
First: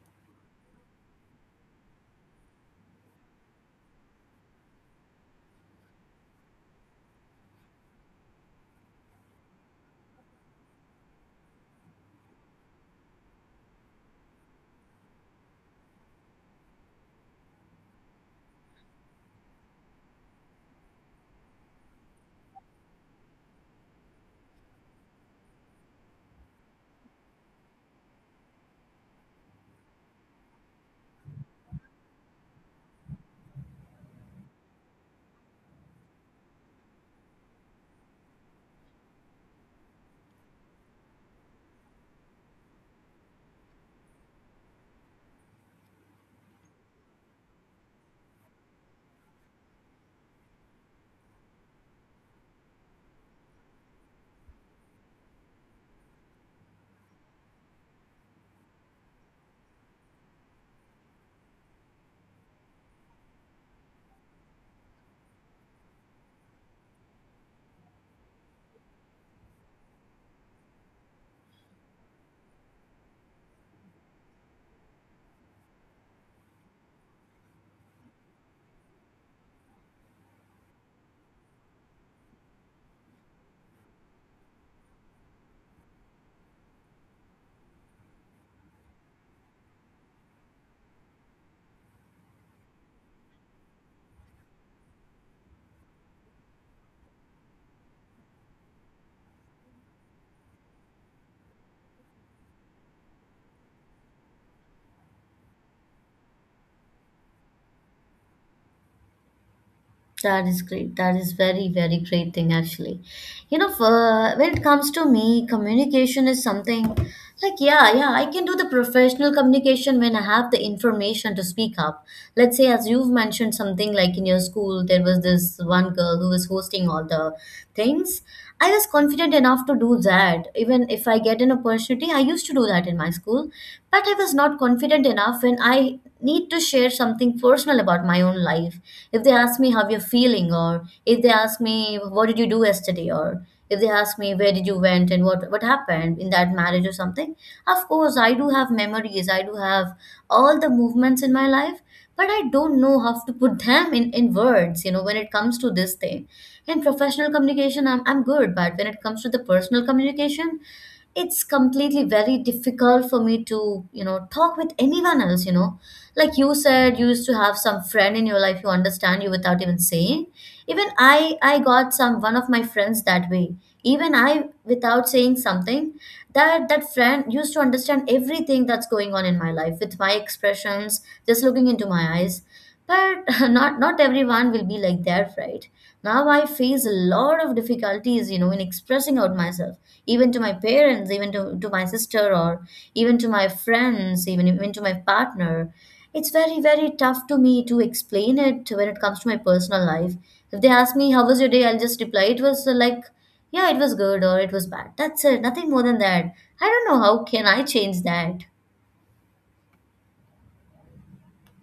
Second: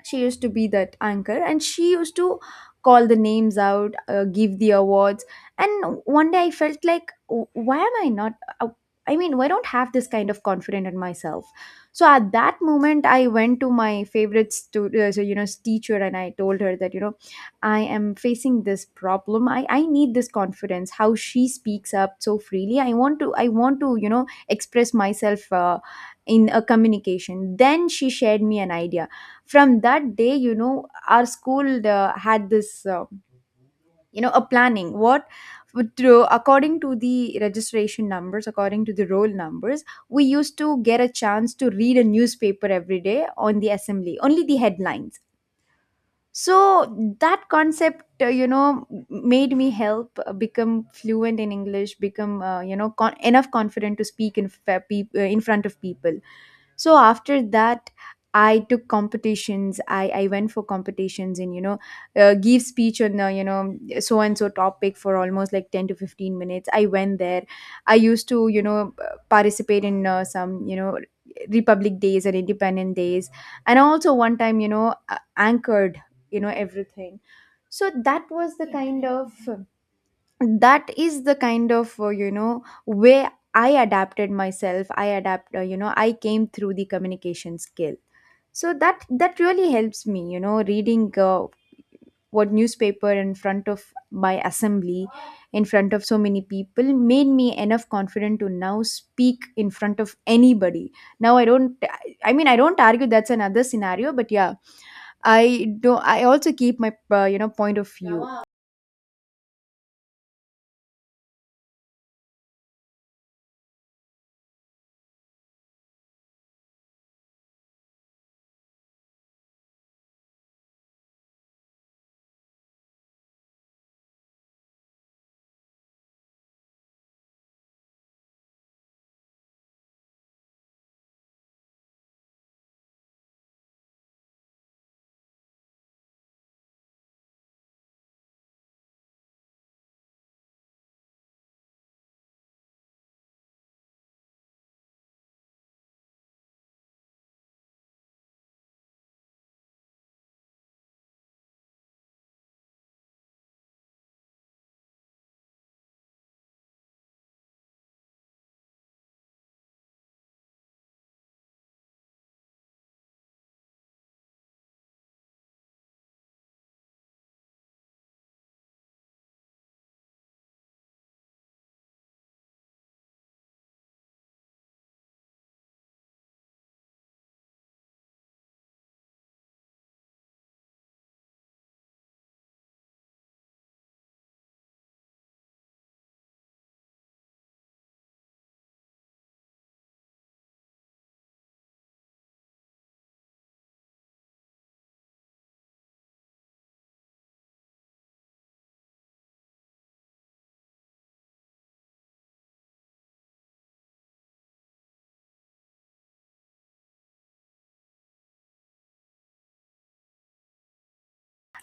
Speaker 1: She used to be that anchor, and she used to call the names out, give the awards. And one day I felt like, why am I not, uh, I mean, why don't have this kind of confidence in myself? So at that moment, I went to my favorite, teacher, and I told her that, I am facing this problem. I need this confidence. How she speaks up so freely, I want to, express myself, in a communication. Then she shared me an idea. From that day, our school, had this, a planning. According to the roll numbers, we used to get a chance to read a newspaper every day on the assembly, only the headlines. So that concept, made me help, become fluent in English, become, enough confident to speak in, in front of people. So after that, I took competitions. I went for competitions, and, give speech on, so and so topic for almost like 10 to 15 minutes. I went there. I used to, participate in, some, republic days and independent days. And also, one time, anchored, everything. So that is the kind of, way I adapted myself. I adapt you know I came through the communication skill. So that really helps me, reading, what newspaper in front of my assembly, in front of so many people, made me enough confident to now speak in front of anybody. Now I don't, I mean, I don't argue. That's another scenario. But yeah, I do, I also keep my, point of view.
Speaker 2: That is great. That is very, very great thing actually. You know, for, when it comes to me, communication is something like, yeah, yeah, I can do the professional communication when I have the information to speak up. Let's say, as you've mentioned something like in your school, there was this one girl who was hosting all the things. I was confident enough to do that. Even if I get an opportunity, I used to do that in my school. But I was not confident enough when I need to share something personal about my own life. If they ask me how you're feeling, or if they ask me what did you do yesterday, or if they ask me where did you went and what happened in that marriage or something, of course I do have memories. I do have all the movements in my life, but I don't know how to put them in words, you know, when it comes to this thing. In professional communication, I'm good, but when it comes to the personal communication, it's completely very difficult for me to, you know, talk with anyone else, you know. Like you said, you used to have some friend in your life you understand you without even saying. Even I got some one of my friends that way. Even I, without saying something, that friend used to understand everything that's going on in my life with my expressions, just looking into my eyes. But [LAUGHS] not everyone will be like that, right? Now I face a lot of difficulties, you know, in expressing out myself, even to my parents, even to my sister, or even to my friends, even to my partner. It's very, very tough to me to explain it when it comes to my personal life. If they ask me, how was your day? I'll just reply, it was like, yeah, it was good or it was bad. That's it. Nothing more than that. I don't know how can I change that.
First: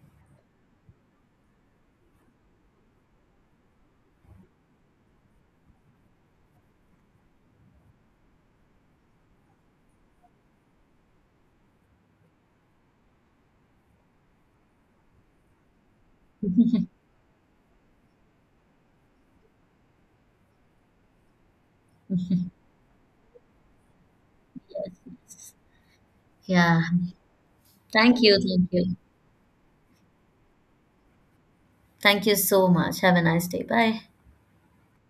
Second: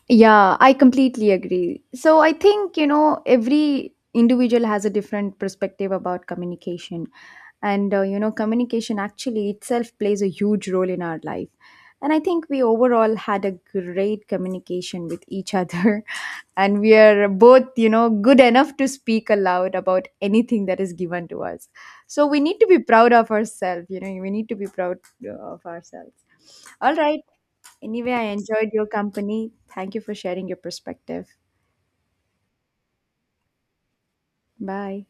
Speaker 1: Yeah, I completely agree. So I think, every individual has a different perspective about communication. And, communication actually itself plays a huge role in our life. And I think we overall had a great communication with each other. [LAUGHS] And we are both, good enough to speak aloud about anything that is given to us. So we need to be proud of ourselves, we need to be proud, of ourselves.
Speaker 2: Yeah.
Speaker 1: All right. Anyway,
Speaker 2: Thank
Speaker 1: I
Speaker 2: you. Thank
Speaker 1: enjoyed your
Speaker 2: you.
Speaker 1: company. Thank you for sharing your perspective.
Speaker 2: Thank you so much. Have a nice day. Bye.
Speaker 1: Bye.